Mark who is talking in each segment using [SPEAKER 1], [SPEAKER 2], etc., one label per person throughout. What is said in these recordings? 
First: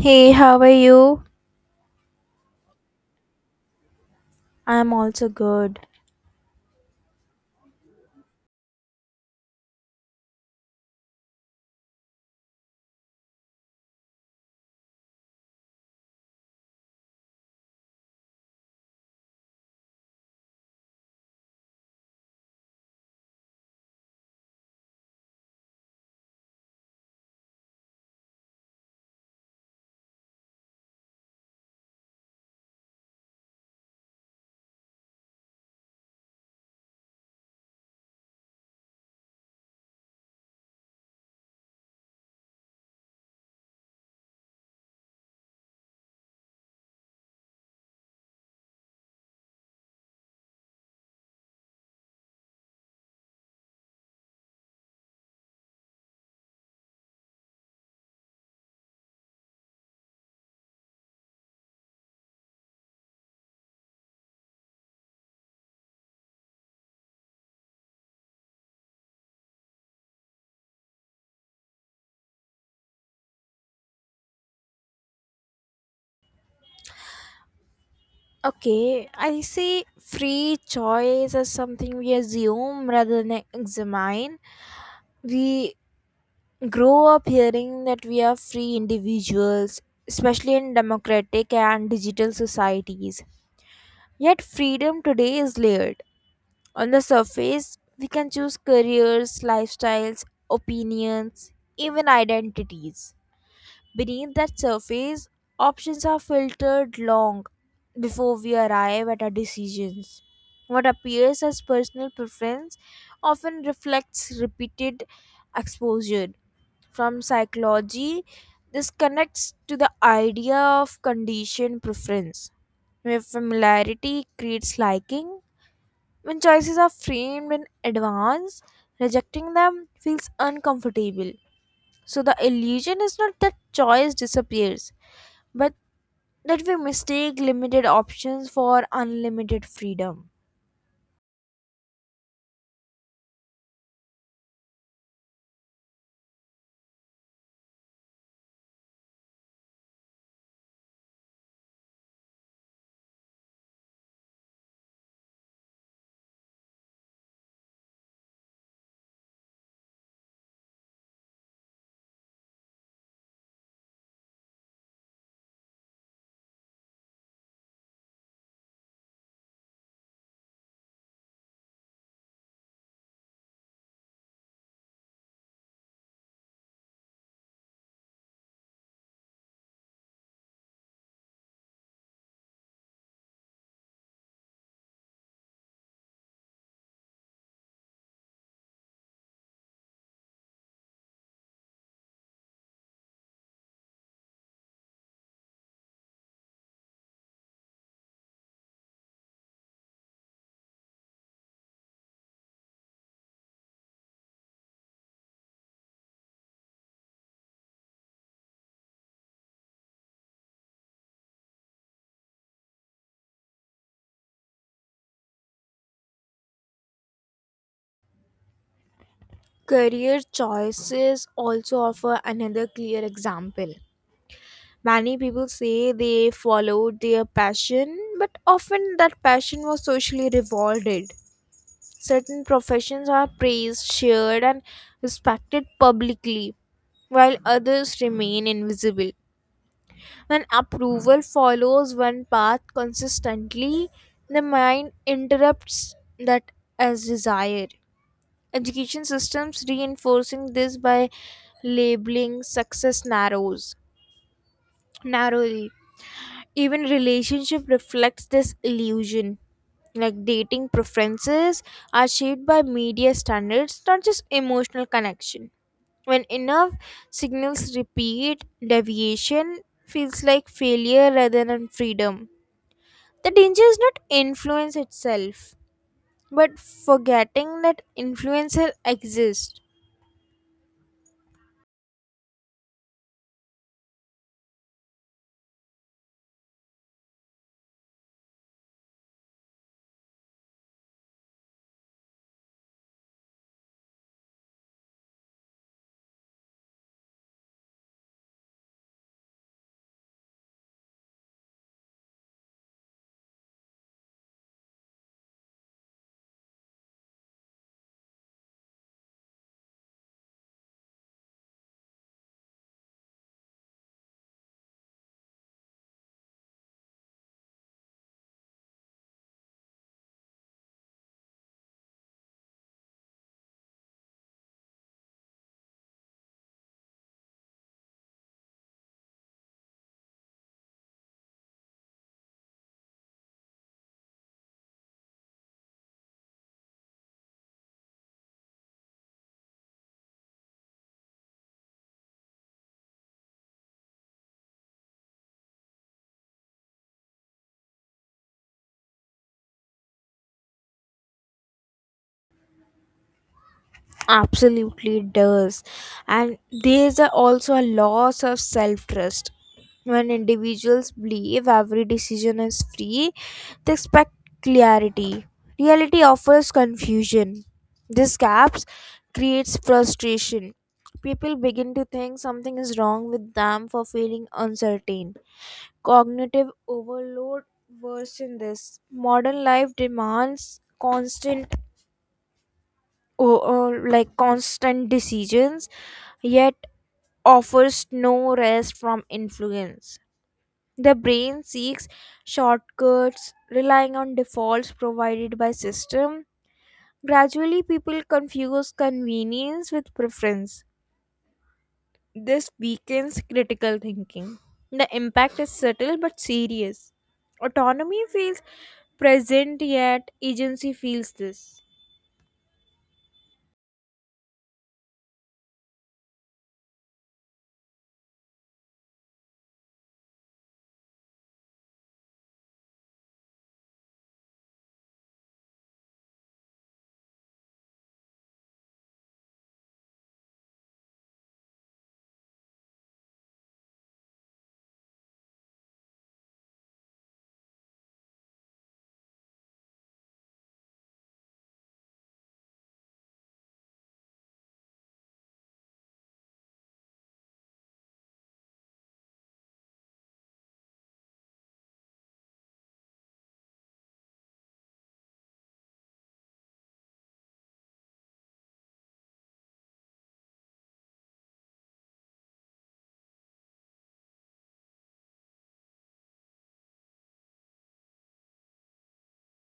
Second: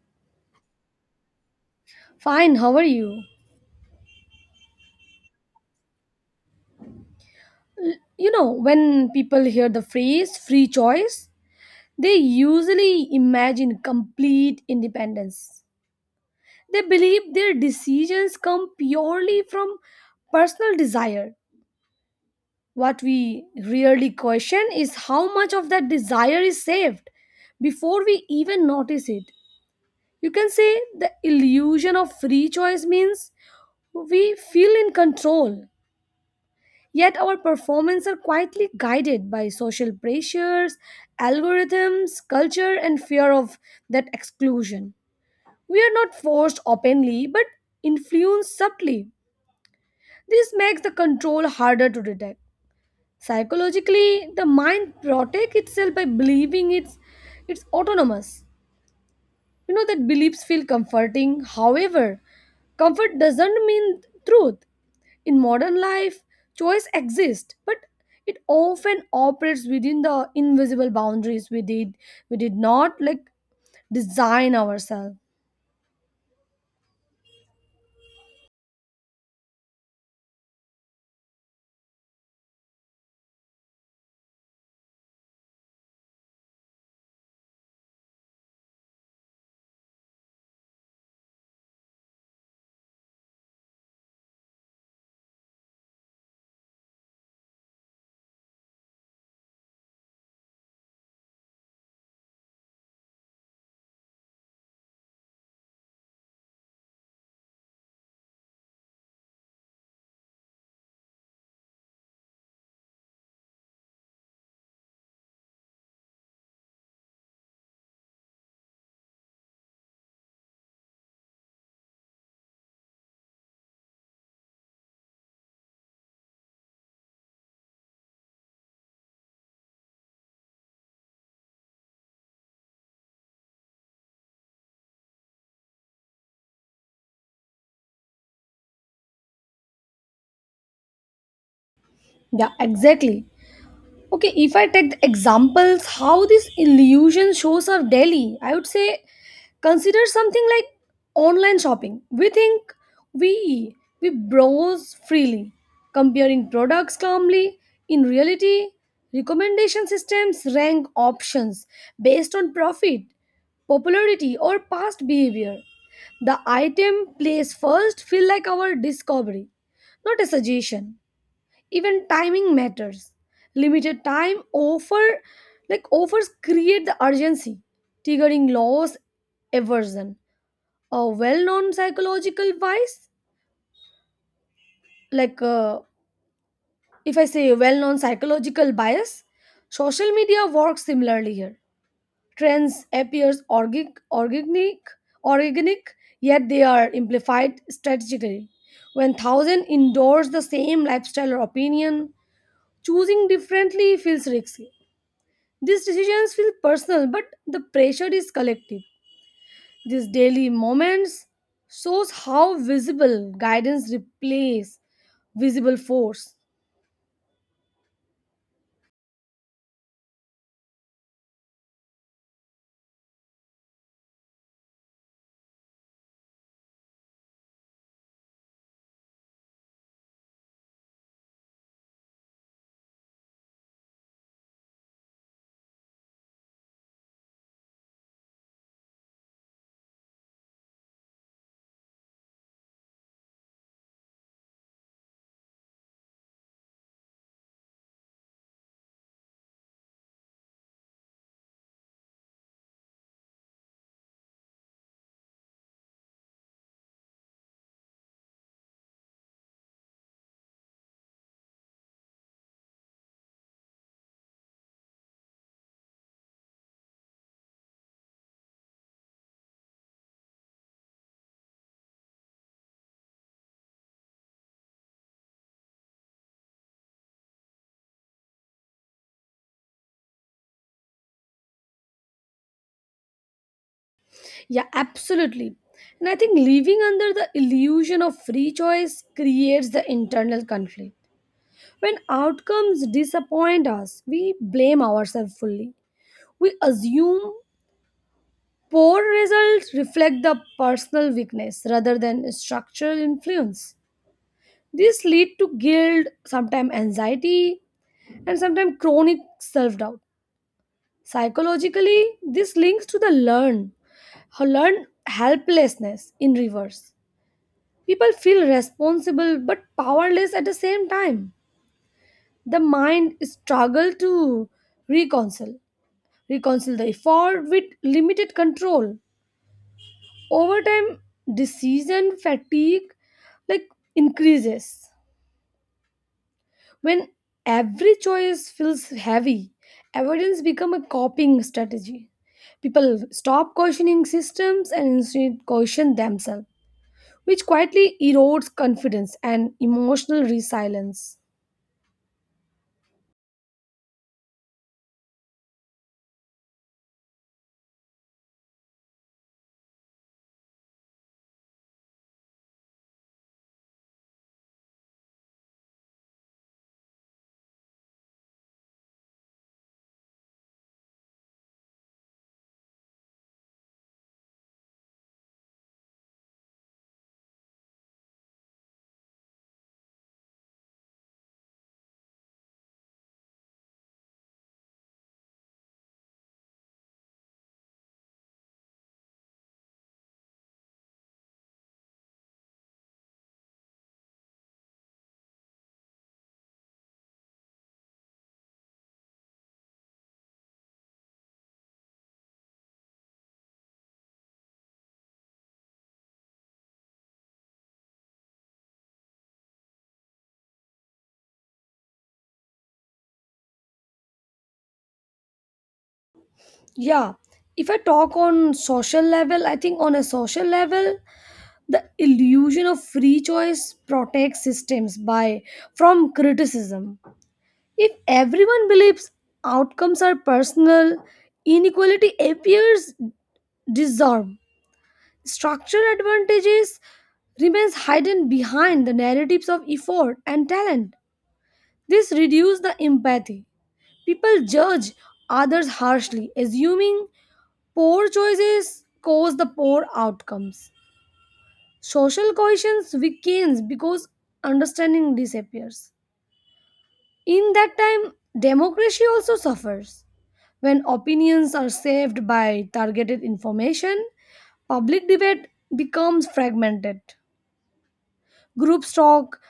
[SPEAKER 1] Hey, how are you?
[SPEAKER 2] Fine, how are you?
[SPEAKER 1] I'm also good.
[SPEAKER 2] You know, when people hear the phrase free choice, they usually imagine complete independence. They believe their decisions come purely from personal desire. What we really question is how much of that desire is saved before we even notice it. You can say the illusion of free choice means we feel in control. Yet our performance are quietly guided by social pressures, algorithms, culture, and fear of that exclusion. We are not forced openly but influenced subtly. This makes the control harder to detect. Psychologically, the mind protects itself by believing it's autonomous. You know that beliefs feel comforting. However, comfort doesn't mean truth. In modern life, choice exists, but it often operates within the invisible boundaries we did not like design ourselves.
[SPEAKER 1] Okay, I see free choice as something we assume rather than examine. We grow up hearing that we are free individuals, especially in democratic and digital societies. Yet, freedom today is layered. On the surface, we can choose careers, lifestyles, opinions, even identities. Beneath that surface, options are filtered long before we arrive at our decisions. What appears as personal preference often reflects repeated exposure. From psychology, this connects to the idea of conditioned preference, where familiarity creates liking. When choices are framed in advance, rejecting them feels uncomfortable. So the illusion is not that choice disappears, but that we mistake limited options for unlimited freedom.
[SPEAKER 2] Yeah, exactly. Okay, if I take the examples, how this illusion shows up daily, I would say consider something like online shopping. We think we we browse freely, comparing products calmly. In reality, recommendation systems rank options based on profit, popularity, or past behavior. The item placed first feel like our discovery, not a suggestion. Even timing matters. Limited time offer, offers create the urgency, triggering loss aversion, a well-known psychological bias, like if I say a well-known psychological bias. Social media works similarly here. Trends appears organic organic, yet they are amplified strategically. When thousand endorse the same lifestyle or opinion, choosing differently feels risky. These decisions feel personal, but the pressure is collective. These daily moments shows how visible guidance replaces visible force.
[SPEAKER 1] Career choices also offer another clear example. Many people say they followed their passion, but often that passion was socially rewarded. Certain professions are praised, shared, and respected publicly, while others remain invisible. When approval follows one path consistently, the mind interrupts that as desire. Education systems reinforcing this by labeling success narrows narrowly. Even relationship reflects this illusion. Like dating preferences are shaped by media standards, not just emotional connection. When enough signals repeat, deviation feels like failure rather than freedom. The danger is not influence itself, but forgetting that influencer exists.
[SPEAKER 2] Yeah, absolutely. And I think living under the illusion of free choice creates the internal conflict. When outcomes disappoint us, we blame ourselves fully. We assume poor results reflect the personal weakness rather than structural influence. This lead to guilt, sometimes anxiety, and sometimes chronic self-doubt. Psychologically, this links to the learn helplessness in reverse. People feel responsible but powerless at the same time. The mind struggles to reconcile, reconcile the effort with limited control. Over time, decision fatigue like increases. When every choice feels heavy, avoidance become a coping strategy. People stop questioning systems and instead question themselves, which quietly erodes confidence and emotional resilience.
[SPEAKER 1] Absolutely it does. And also a loss of self trust. When individuals believe every decision is free, they expect clarity. Reality offers confusion. These gaps creates frustration. People begin to think something is wrong with them for feeling uncertain. Cognitive overload worsen this. Modern life demands o- like constant decisions, yet offers no rest from influence. The brain seeks shortcuts, relying on defaults provided by system. Gradually, people confuse convenience with preference. This weakens critical thinking. The impact is subtle but serious. Autonomy feels present yet agency feels this.
[SPEAKER 2] Yeah, if I talk on social level, I think on a social level, the illusion of free choice protects systems by from criticism. If everyone believes outcomes are personal, inequality appears dissolve. Structural advantages remains hidden behind the narratives of effort and talent. This reduces the empathy. People judge others harshly, assuming poor choices cause the poor outcomes. Social cohesion weakens because understanding disappears. In that time, democracy also suffers. When opinions are saved by targeted information, public debate becomes fragmented. Groups talk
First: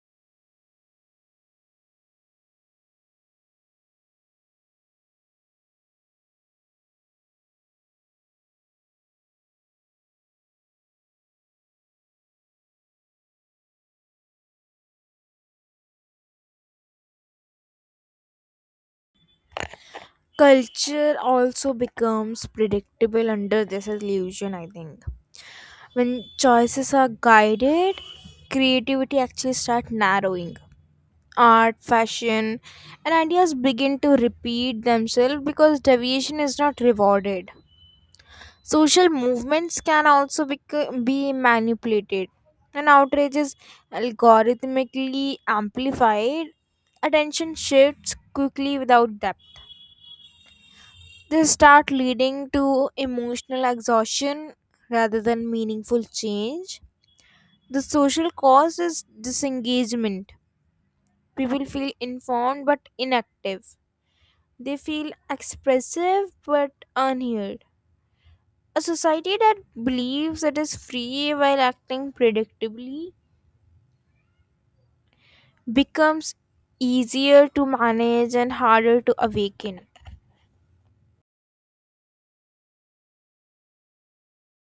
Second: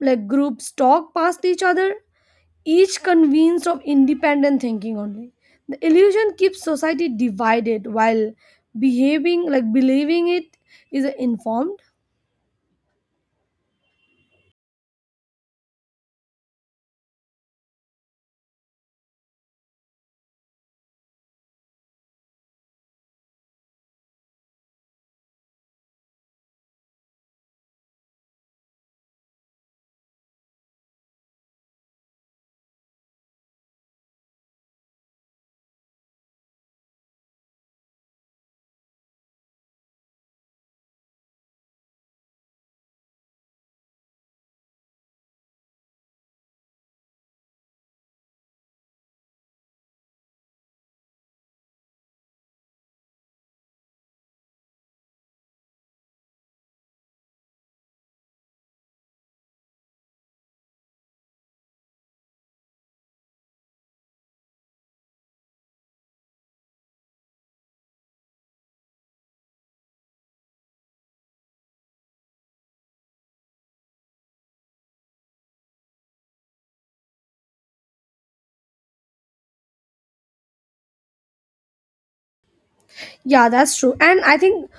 [SPEAKER 2] like groups talk past each other, each convinced of independent thinking only. The illusion keeps society divided while behaving like believing it is informed.
[SPEAKER 1] Culture also becomes predictable under this illusion, I think. When choices are guided, creativity actually starts narrowing. Art, fashion, and ideas begin to repeat themselves because deviation is not rewarded. Social movements can also be manipulated, and outrage is algorithmically amplified. Attention shifts quickly without depth. They start leading to emotional exhaustion rather than meaningful change. The social cause is disengagement. People feel informed but inactive. They feel expressive but unheard. A society that believes it is free while acting predictably becomes easier to manage and harder to awaken.
[SPEAKER 2] Yeah, that's true. And I think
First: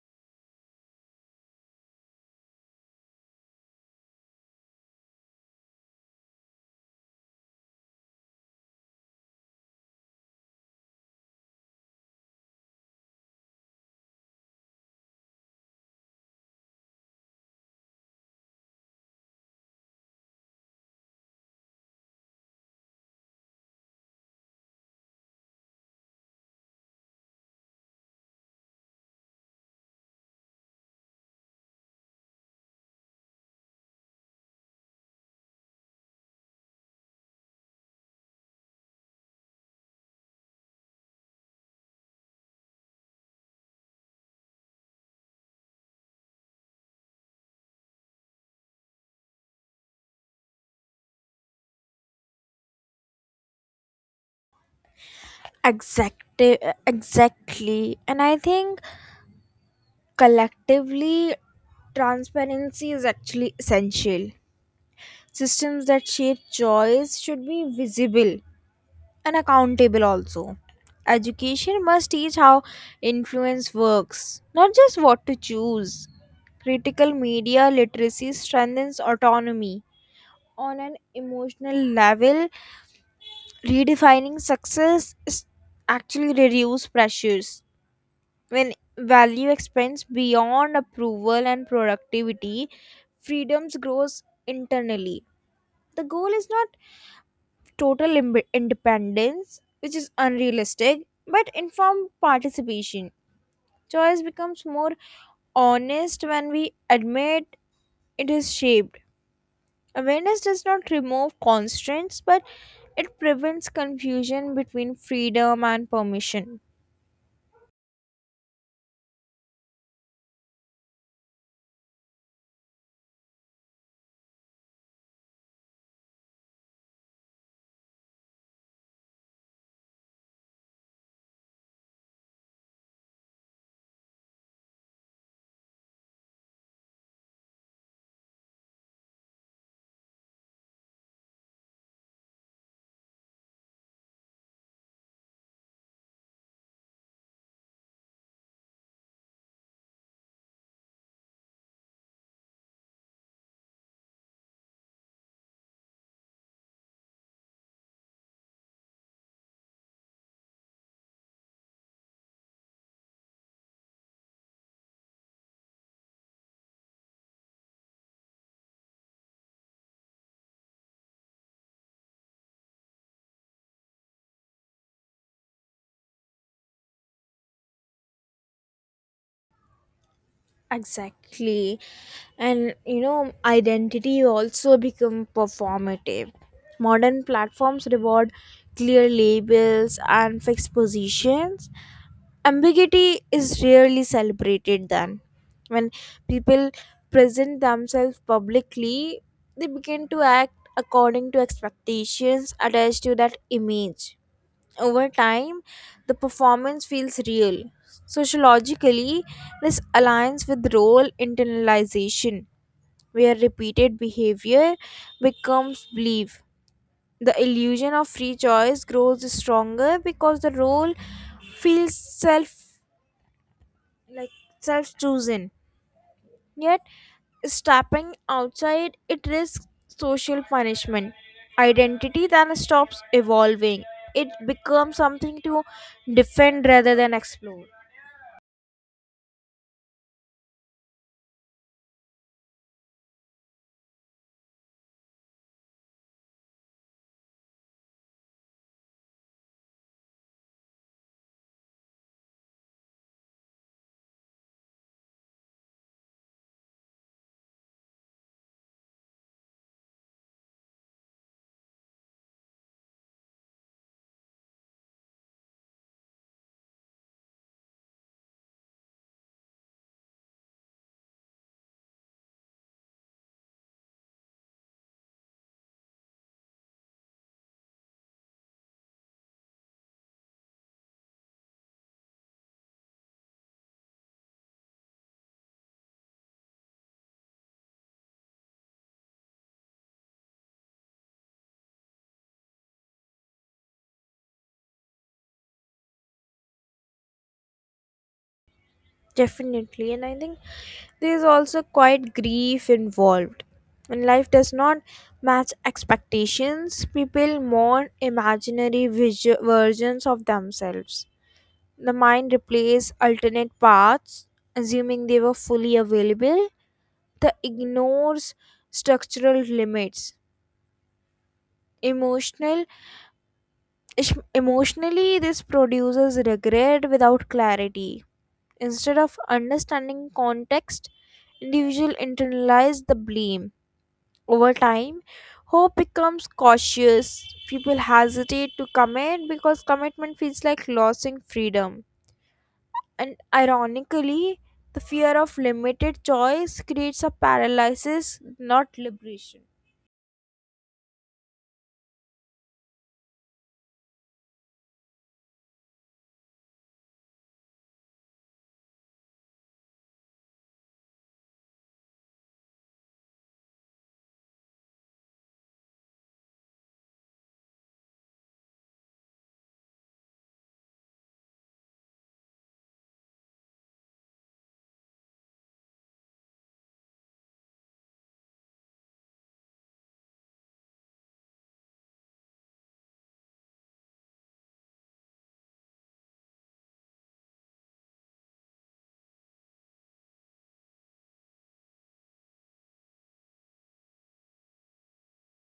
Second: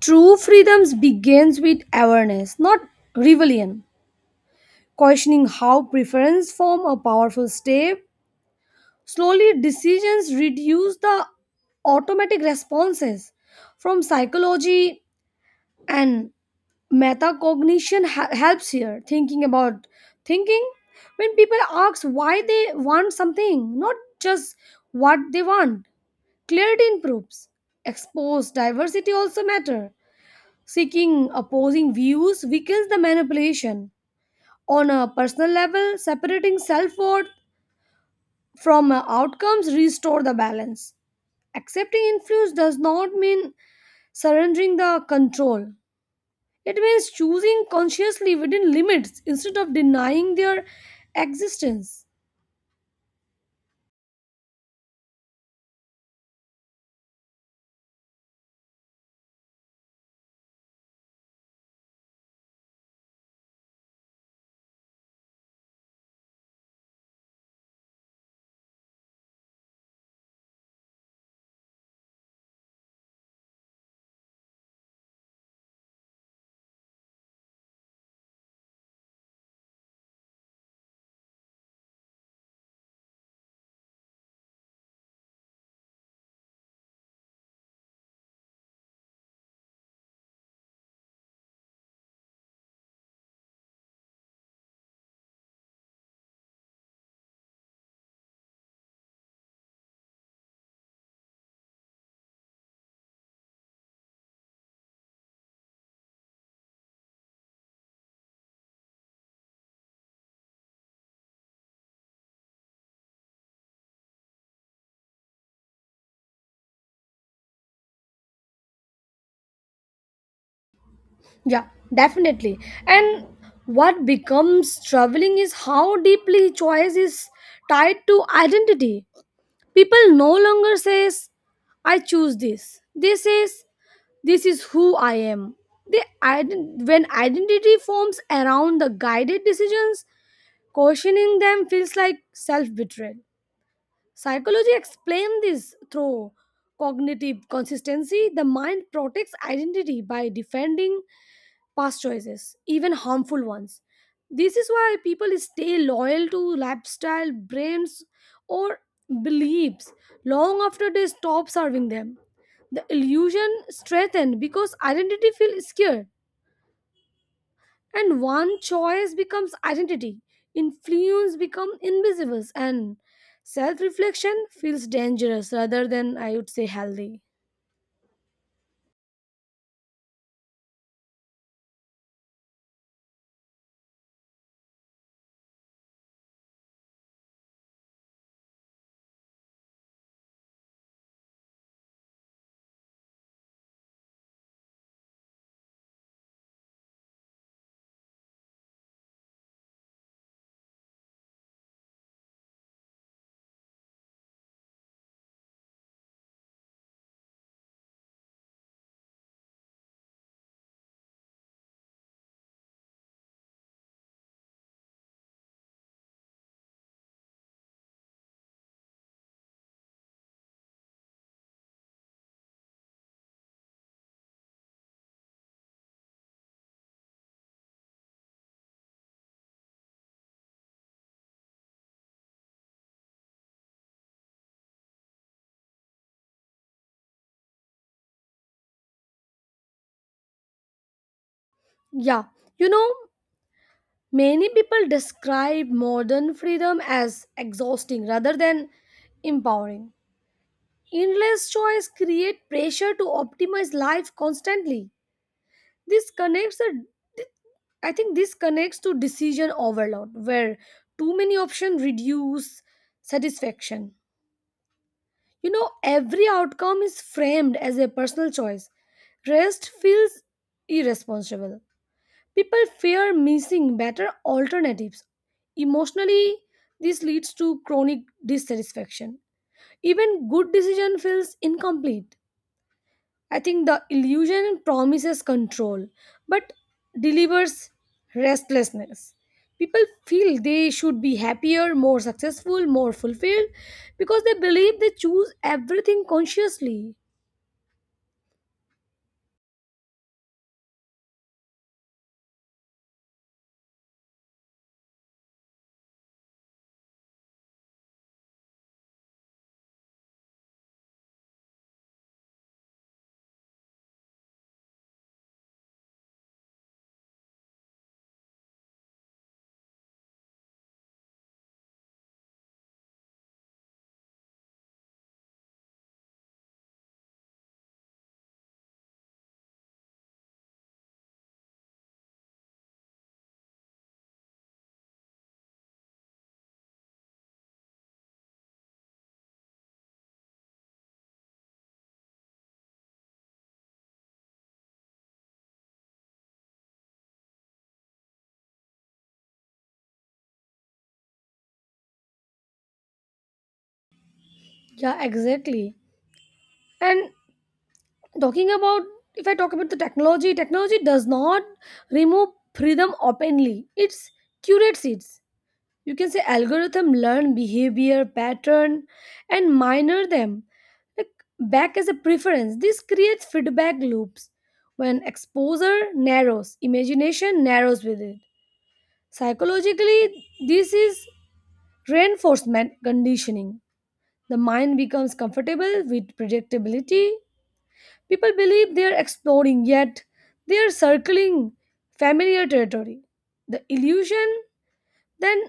[SPEAKER 2] true freedoms begins with awareness, not rebellion. Questioning how preference form a powerful step. Slowly decisions reduce the automatic responses. From psychology and metacognition helps here, thinking about thinking. When people ask why they want something, not just what they want, clarity improves. Expose diversity also matter. Seeking opposing views weakens the manipulation. On a personal level, separating self-worth from outcomes restore the balance. Accepting influence does not mean surrendering the control. It means choosing consciously within limits instead of denying their existence.
[SPEAKER 1] Exactly, exactly. And I think collectively, transparency is actually essential. Systems that shape choice should be visible and accountable also. Education must teach how influence works, not just what to choose. Critical media literacy strengthens autonomy. On an emotional level, redefining success is actually reduce pressures. When value expands beyond approval and productivity, freedoms grows internally. The goal is not total independence, which is unrealistic, but informed participation. Choice becomes more honest when we admit it is shaped. Awareness does not remove constraints, but it prevents confusion between freedom and permission.
[SPEAKER 2] Yeah, definitely. And what becomes troubling is how deeply choice is tied to identity. People no longer says, I choose this. They says, this is who I am. When identity forms around the guided decisions, questioning them feels like self-betrayal. Psychology explains this through cognitive consistency. The mind protects identity by defending past choices, even harmful ones. This is why people stay loyal to lifestyle, brands, or beliefs long after they stop serving them. The illusion strengthens because identity feels secure and one choice becomes identity. Influence become invisible and self-reflection feels dangerous rather than, I would say, healthy.
[SPEAKER 1] Exactly. And you know, identity also become performative. Modern platforms reward clear labels and fixed positions, ambiguity is rarely celebrated. Then when people present themselves publicly, they begin to act according to expectations attached to that image. Over time, the performance feels real. Sociologically, this aligns with role internalization, where repeated behavior becomes belief. The illusion of free choice grows stronger because the role feels like self-chosen. Yet, stepping outside it risks social punishment, identity then stops evolving. It becomes something to defend rather than explore.
[SPEAKER 2] Yeah, you know, many people describe modern freedom as exhausting rather than empowering. Endless choice create pressure to optimize life constantly. This connects the I think this connects to decision overload, where too many options reduce satisfaction. You know, every outcome is framed as a personal choice. Rest feels irresponsible. People fear missing better alternatives. Emotionally, this leads to chronic dissatisfaction. Even good decision feels incomplete. I think the illusion promises control but delivers restlessness. People feel they should be happier, more successful, more fulfilled because they believe they choose everything consciously.
[SPEAKER 1] Definitely, and I think there is also quite grief involved. When life does not match expectations, people mourn imaginary versions of themselves. The mind replaces alternate paths, assuming they were fully available. That ignores structural limits. emotional Emotionally, this produces regret without clarity. Instead of understanding context, individual internalize the blame. Over time, hope becomes cautious. People hesitate to commit because commitment feels like losing freedom, and ironically, the fear of limited choice creates a paralysis, not liberation.
[SPEAKER 2] Yeah, exactly. And talking about, if I talk about the technology, technology does not remove freedom openly, it curates it. You can say algorithm learn behavior pattern and minor them like back as a preference. This creates feedback loops. When exposure narrows, imagination narrows with it. Psychologically, this is reinforcement conditioning. The mind becomes comfortable with predictability. People believe they are exploring, yet they are circling familiar territory. The illusion then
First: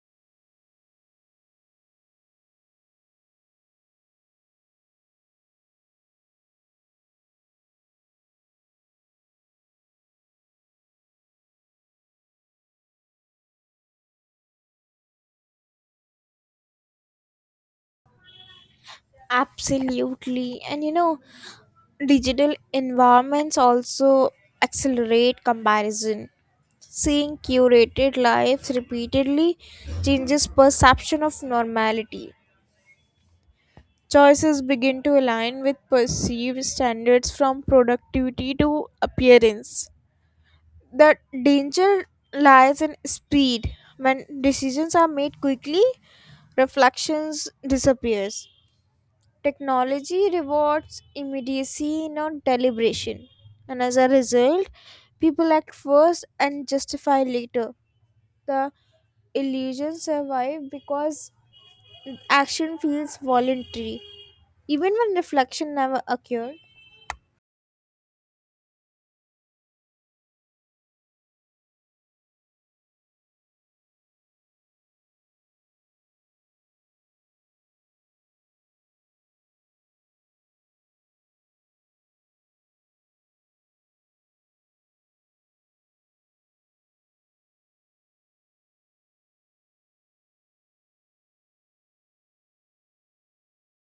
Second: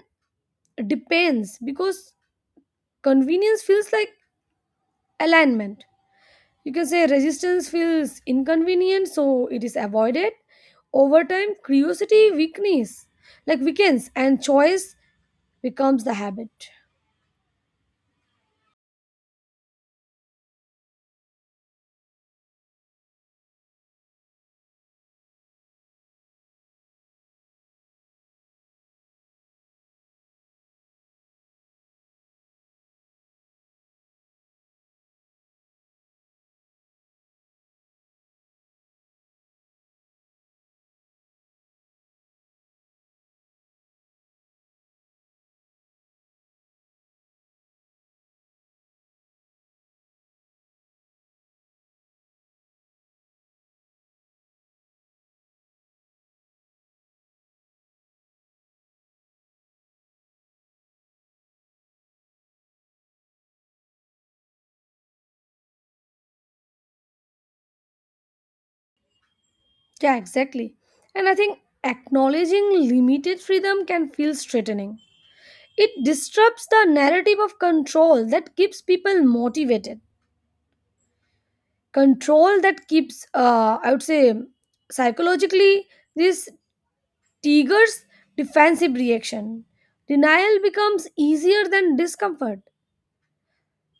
[SPEAKER 2] depends because convenience feels like alignment. You can say resistance feels inconvenient, so it is avoided. Over time, curiosity weakness, like weakens, and choice becomes the habit.
[SPEAKER 1] Absolutely. And you know, digital environments also accelerate comparison. Seeing curated lives repeatedly changes perception of normality. Choices begin to align with perceived standards from productivity to appearance. The danger lies in speed. When decisions are made quickly, reflections disappears. Technology rewards immediacy, not deliberation. And as a result, people act first and justify later. The illusion survives because action feels voluntary, even when reflection never occurred.
[SPEAKER 2] Yeah, exactly. And I think acknowledging limited freedom can feel threatening. It disrupts the narrative of control that keeps people motivated. Control that keeps, I would say, Psychologically, this Tiger's defensive reaction. Denial becomes easier than discomfort.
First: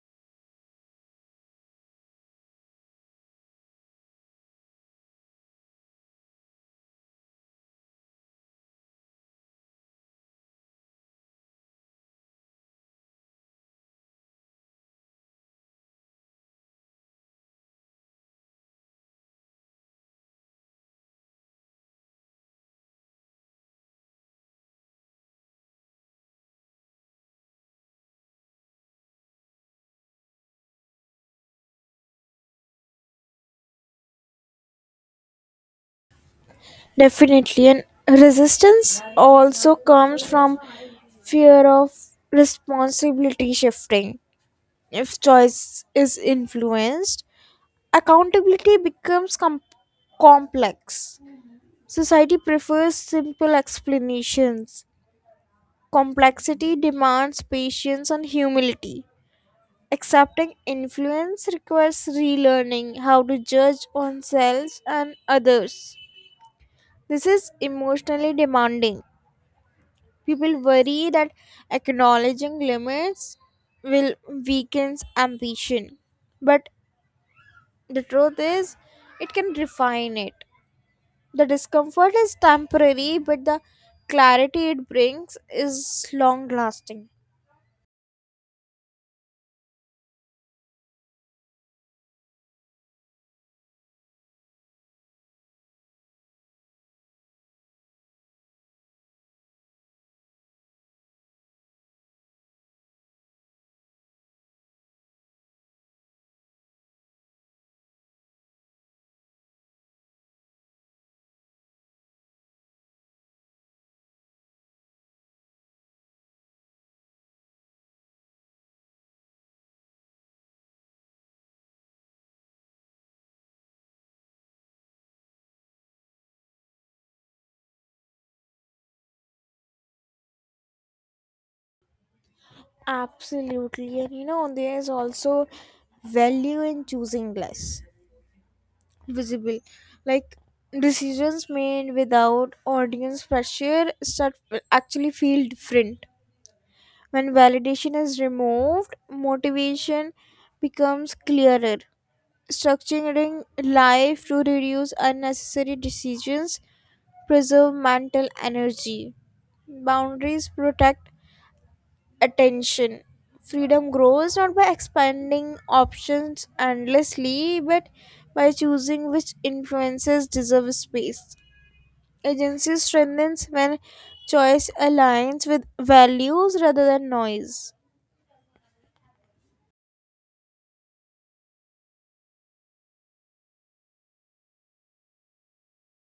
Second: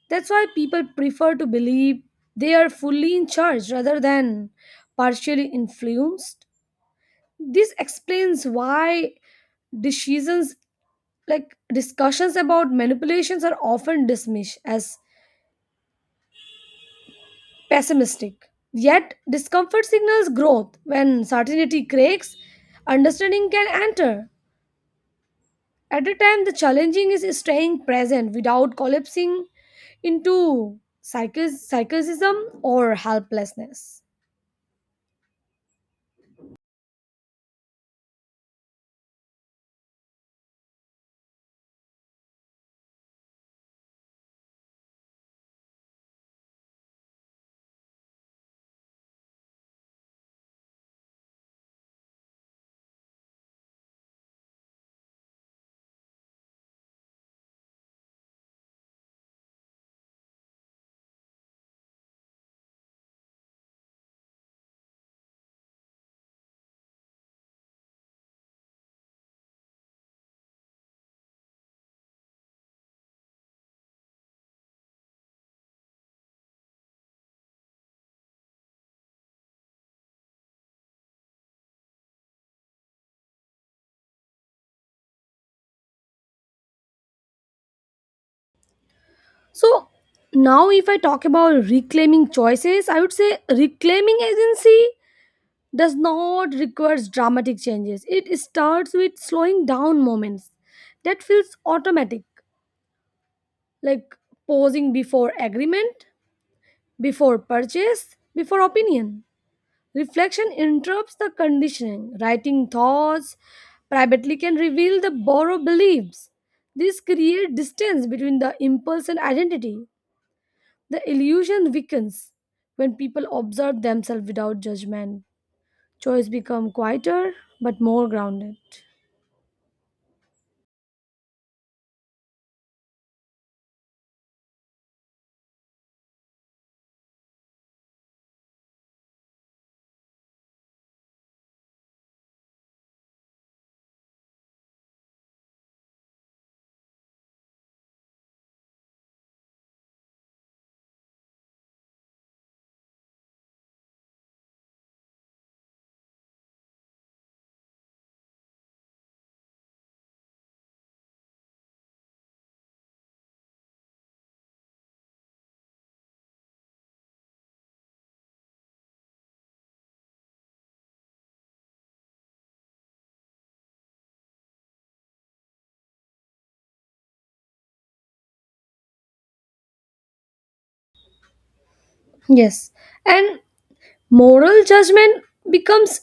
[SPEAKER 2] That's why people prefer to believe they are fully in charge rather than partially influenced. This explains why decisions like discussions about manipulations are often dismissed as pessimistic. Yet, discomfort signals growth. When certainty cracks, understanding can enter. At a time, the challenging is staying present without collapsing into psychicism or helplessness.
[SPEAKER 1] Definitely, and resistance also comes from fear of responsibility shifting. If choice is influenced, accountability becomes complex. Society prefers simple explanations. Complexity demands patience and humility. Accepting influence requires relearning how to judge oneself and others. This is emotionally demanding. People worry that acknowledging limits will weaken ambition. But the truth is, it can refine it. The discomfort is temporary, but the clarity it brings is long lasting.
[SPEAKER 2] So, now if I talk about reclaiming choices, I would say reclaiming agency does not require dramatic changes. It starts with slowing down moments that feels automatic, like pausing before agreement, before purchase, before opinion. Reflection interrupts the conditioning. Writing thoughts privately can reveal the borrowed beliefs. This creates distance between the impulse and identity. The illusion weakens when people observe themselves without judgment. Choice become quieter but more grounded.
[SPEAKER 1] Absolutely. And you know, there is also value in choosing less visible. Like decisions made without audience pressure start actually feel different. When validation is removed, motivation becomes clearer. Structuring life to reduce unnecessary decisions preserve mental energy. Boundaries protect attention. Freedom grows not by expanding options endlessly, but by choosing which influences deserve space. Agency strengthens when choice aligns with values rather than noise.
[SPEAKER 2] Yes, and moral judgment becomes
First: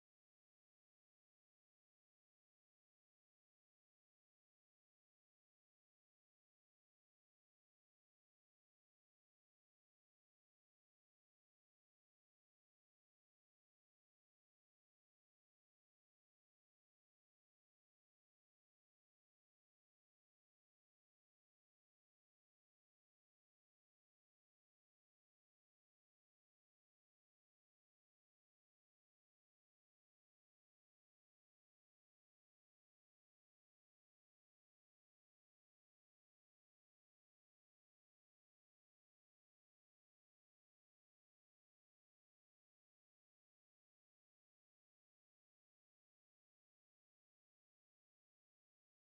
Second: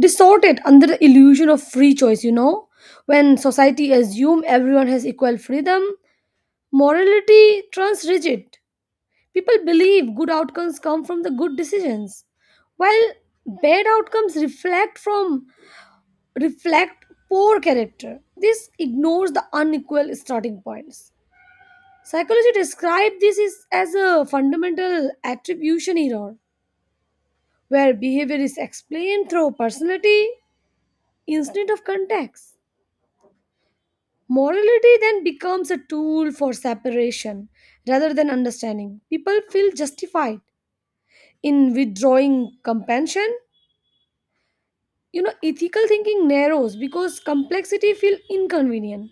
[SPEAKER 2] distorted under the illusion of free choice, you know. When society assumes everyone has equal freedom, morality turns rigid. People believe good outcomes come from the good decisions, while bad outcomes reflect poor character. This ignores the unequal starting points. Psychology describes this as a fundamental attribution error, where behavior is explained through personality instead of context. Morality then becomes a tool for separation rather than understanding. People feel justified in withdrawing compassion. You know, ethical thinking narrows because complexity feels inconvenient.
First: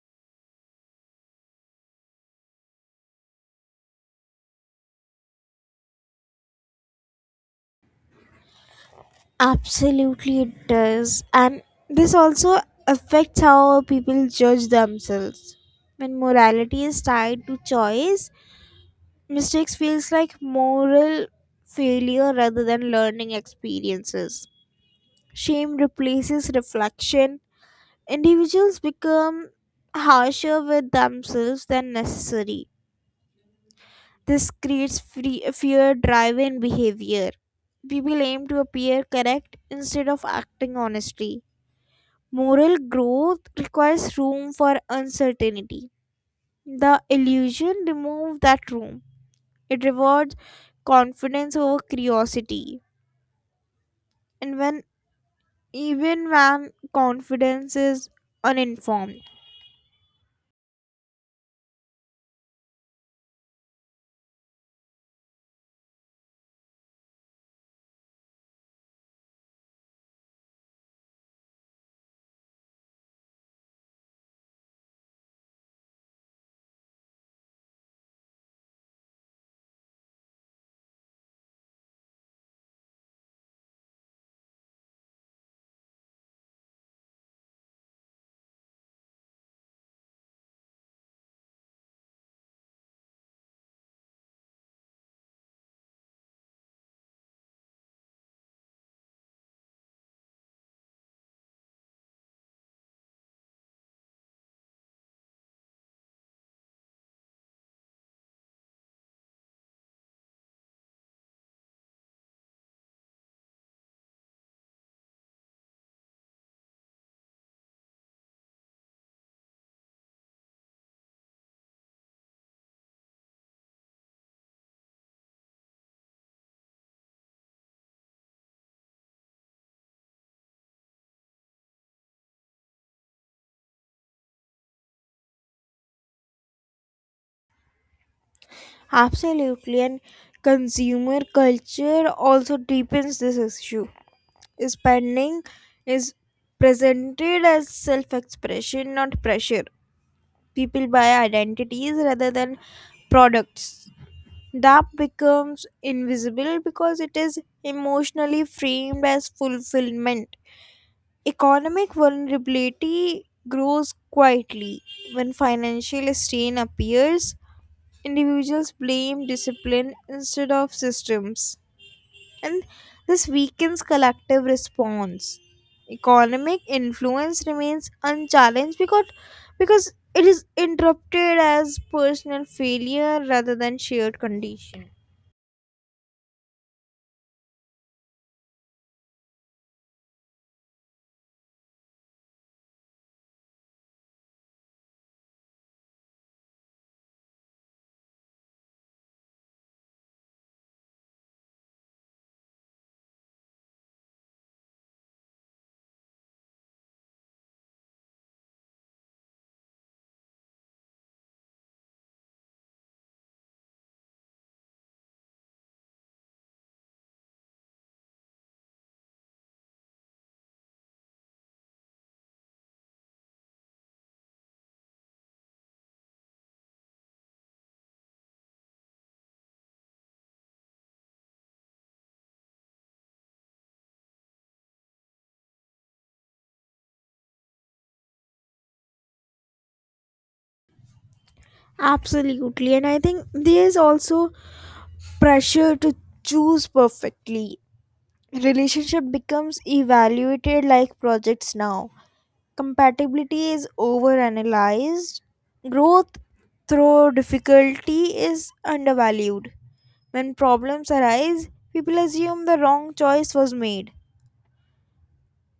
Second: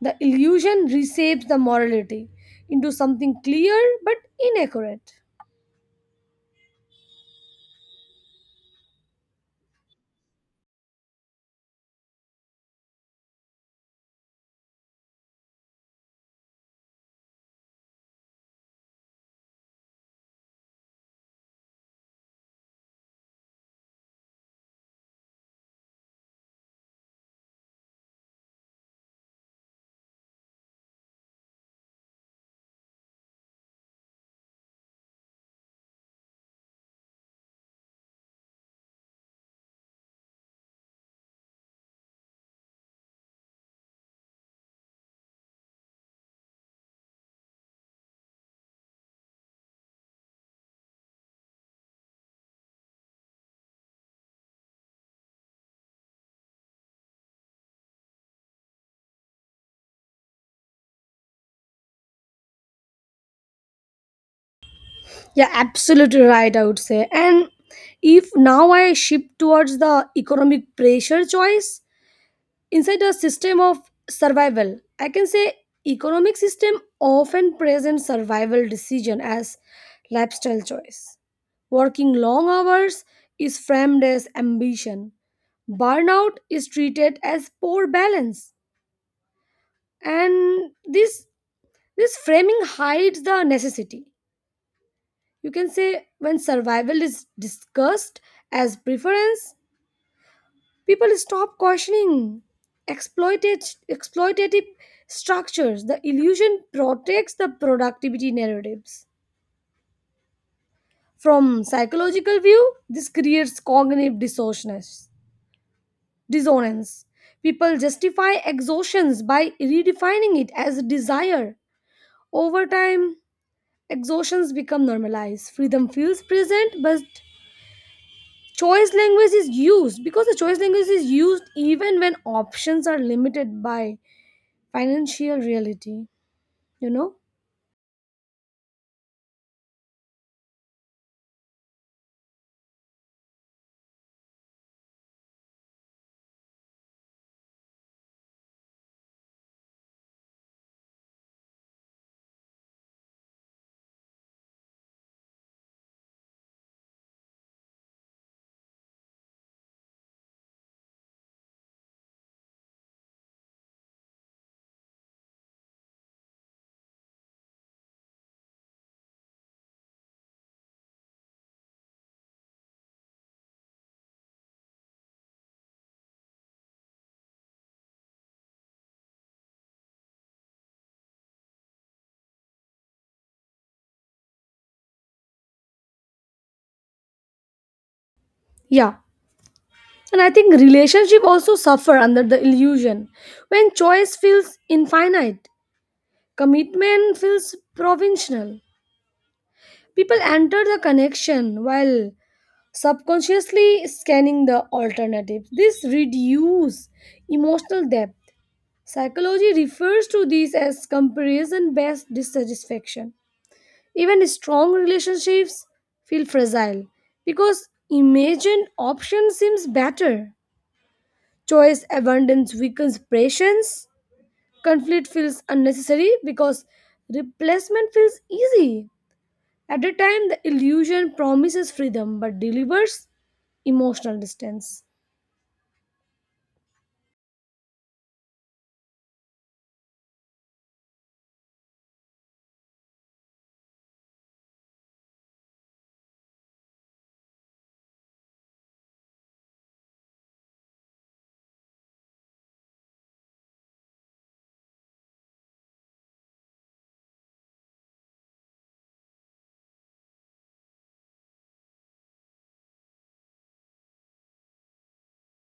[SPEAKER 2] The illusion reshapes the morality into something clear but inaccurate.
[SPEAKER 1] Absolutely, it does. And this also affects how people judge themselves. When morality is tied to choice, mistakes feels like moral failure rather than learning experiences. Shame replaces reflection. Individuals become harsher with themselves than necessary. This creates free, fear driven behavior. People aim to appear correct instead of acting honestly. Moral growth requires room for uncertainty. The illusion removes that room. It rewards confidence over curiosity, and when even when confidence is uninformed.
[SPEAKER 2] Yeah, absolutely right, I would say. And if now I shift towards the economic pressure choice, inside a system of survival, I can say economic system often present survival decision as lifestyle choice. Working long hours is framed as ambition. Burnout is treated as poor balance. And this this framing hides the necessity. You can say when survival is discussed as preference, people stop questioning exploited exploitative structures. The illusion protects the productivity narratives. From psychological view, this creates cognitive dissonance. People justify exhaustions by redefining it as desire. Over time, exhaustions become normalized. Freedom feels present, but choice language is used even when options are limited by financial reality, you know.
[SPEAKER 1] Absolutely, and consumer culture also deepens this issue. Spending is presented as self-expression, not pressure. People buy identities rather than products. That becomes invisible because it is emotionally framed as fulfillment. Economic vulnerability grows quietly. When financial strain appears, individuals blame discipline instead of systems, and this weakens collective response. Economic influence remains unchallenged because it is interrupted as personal failure rather than shared condition.
[SPEAKER 2] Yeah, and I think relationship also suffer under the illusion. When choice feels infinite, commitment feels provincial. People enter the connection while subconsciously scanning the alternatives. This reduce emotional depth. Psychology refers to this as comparison based dissatisfaction. Even strong relationships feel fragile because imagined option seems better. Choice abundance weakens patience. Conflict feels unnecessary because replacement feels easy. At a time, the illusion promises freedom but delivers emotional distance.
[SPEAKER 1] Absolutely, and I think there is also pressure to choose perfectly. Relationship becomes evaluated like projects now. Compatibility is overanalyzed. Growth through difficulty is undervalued. When problems arise, people assume the wrong choice was made.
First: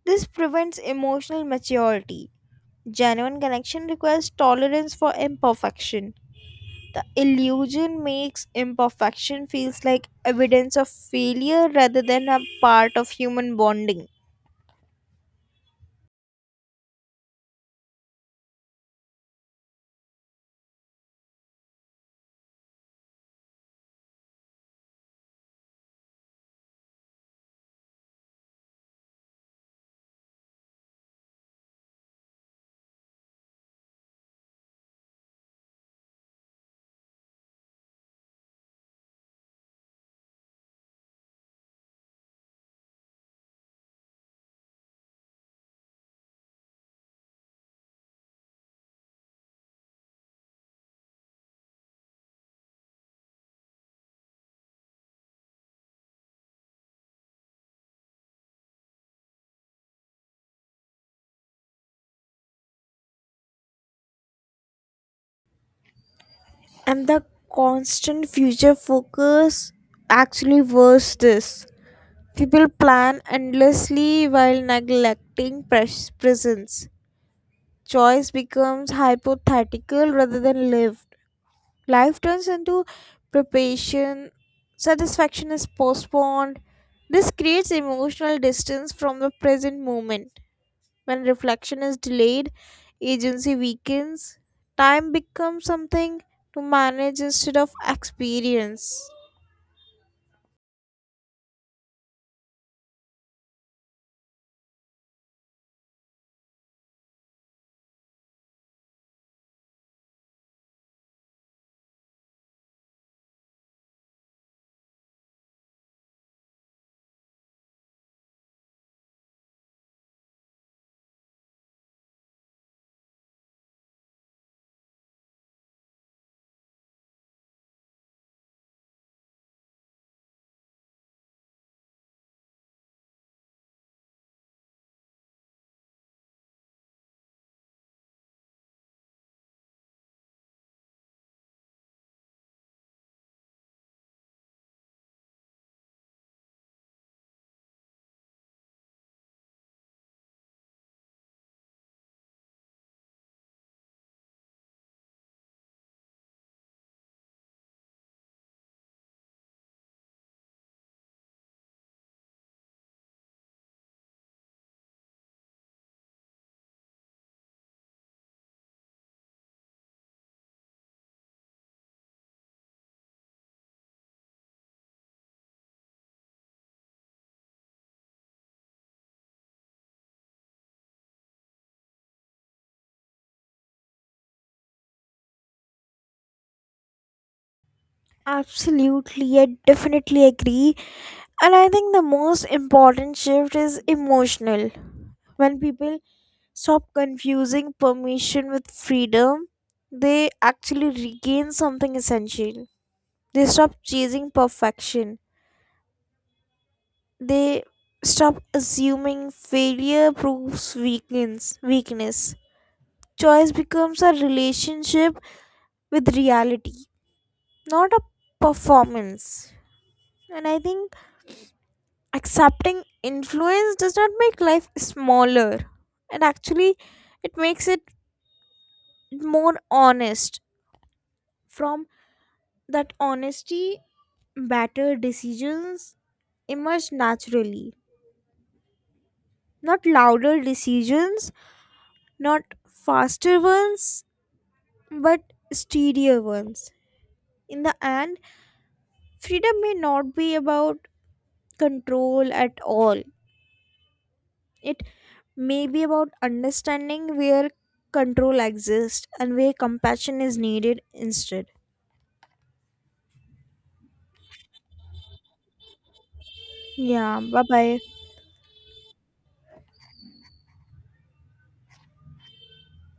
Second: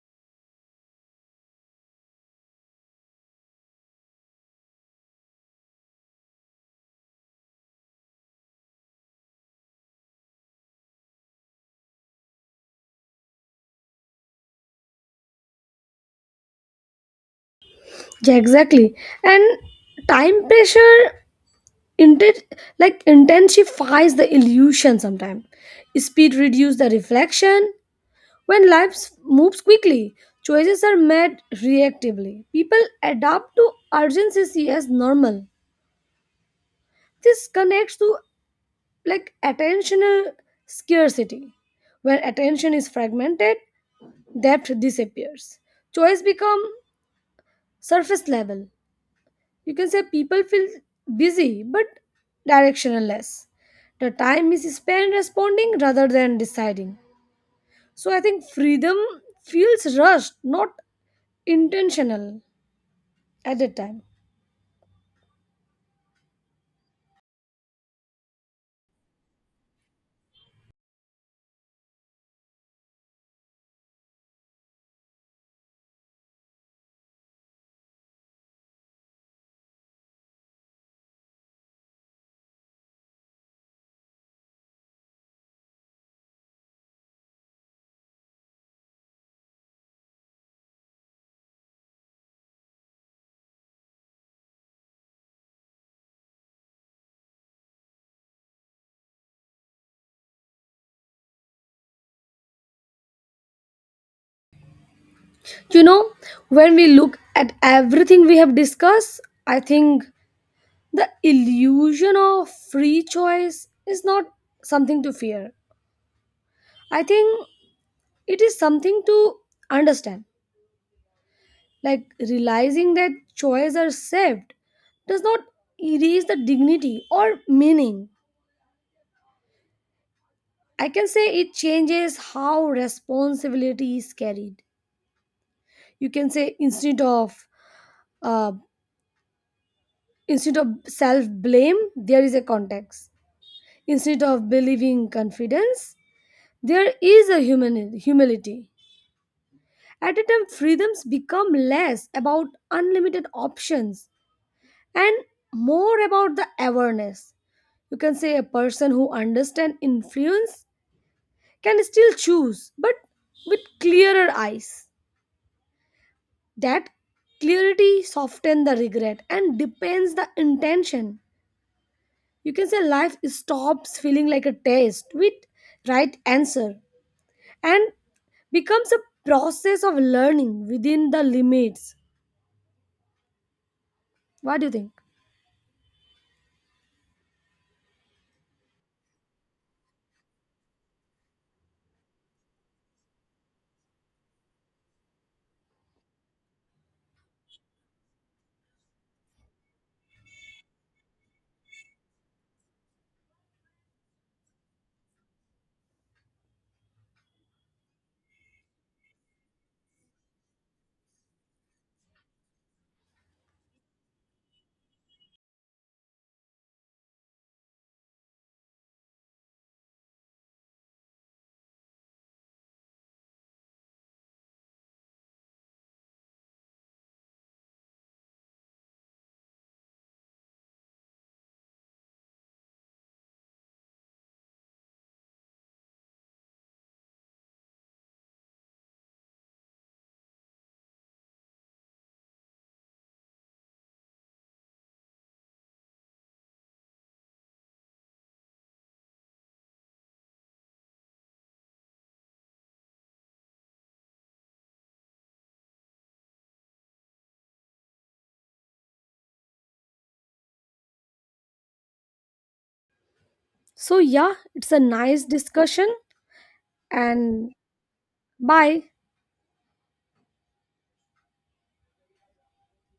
[SPEAKER 1] This prevents emotional maturity. Genuine connection requires tolerance for imperfection. The illusion makes imperfection feels like evidence of failure rather than a part of human bonding.
[SPEAKER 2] Yeah, exactly. And time pressure inten- intensifies the illusion sometimes. Speed reduces the reflection. When life moves quickly, choices are made reactively. People adapt to urgency as normal. This connects to like attentional scarcity. When attention is fragmented, depth disappears. Choice become surface level. You can say people feel busy but directionless. The time is spent responding rather than deciding. So I think freedom feels rushed, not intentional. At the time.
[SPEAKER 1] And the constant future focus actually worse this. People plan endlessly while neglecting presence. Choice becomes hypothetical rather than lived. Life turns into preparation. Satisfaction is postponed. This creates emotional distance from the present moment. When reflection is delayed, agency weakens, time becomes something to manage instead of experience.
[SPEAKER 2] You know, when we look at everything we have discussed, I think the illusion of free choice is not something to fear. I think it is something to understand. Like realizing that choices are saved does not erase the dignity or meaning. I can say it changes how responsibility is carried. You can say uh, instead of self blame, there is a context. Instead of believing confidence, there is a human humility. At a time, freedoms become less about unlimited options and more about the awareness. You can say a person who understands influence can still choose, but with clearer eyes. That clarity softens the regret and depends the intention. You can say life stops feeling like a test with right answer and becomes a process of learning within the limits. What do you think?
[SPEAKER 1] Absolutely, I definitely agree. And I think the most important shift is emotional. When people stop confusing permission with freedom, they actually regain something essential. They stop chasing perfection. They stop assuming failure proves weakness. Choice becomes a relationship with reality, not a performance. And I think accepting influence does not make life smaller. It actually it makes it more honest. From that honesty, better decisions emerge naturally. Not louder decisions, not faster ones, but steadier ones. In the end, freedom may not be about control at all. It may be about understanding where control exists and where compassion is needed instead.
[SPEAKER 2] So, yeah, it's a nice discussion,
[SPEAKER 1] Yeah, bye
[SPEAKER 2] and
[SPEAKER 1] bye.
[SPEAKER 2] bye.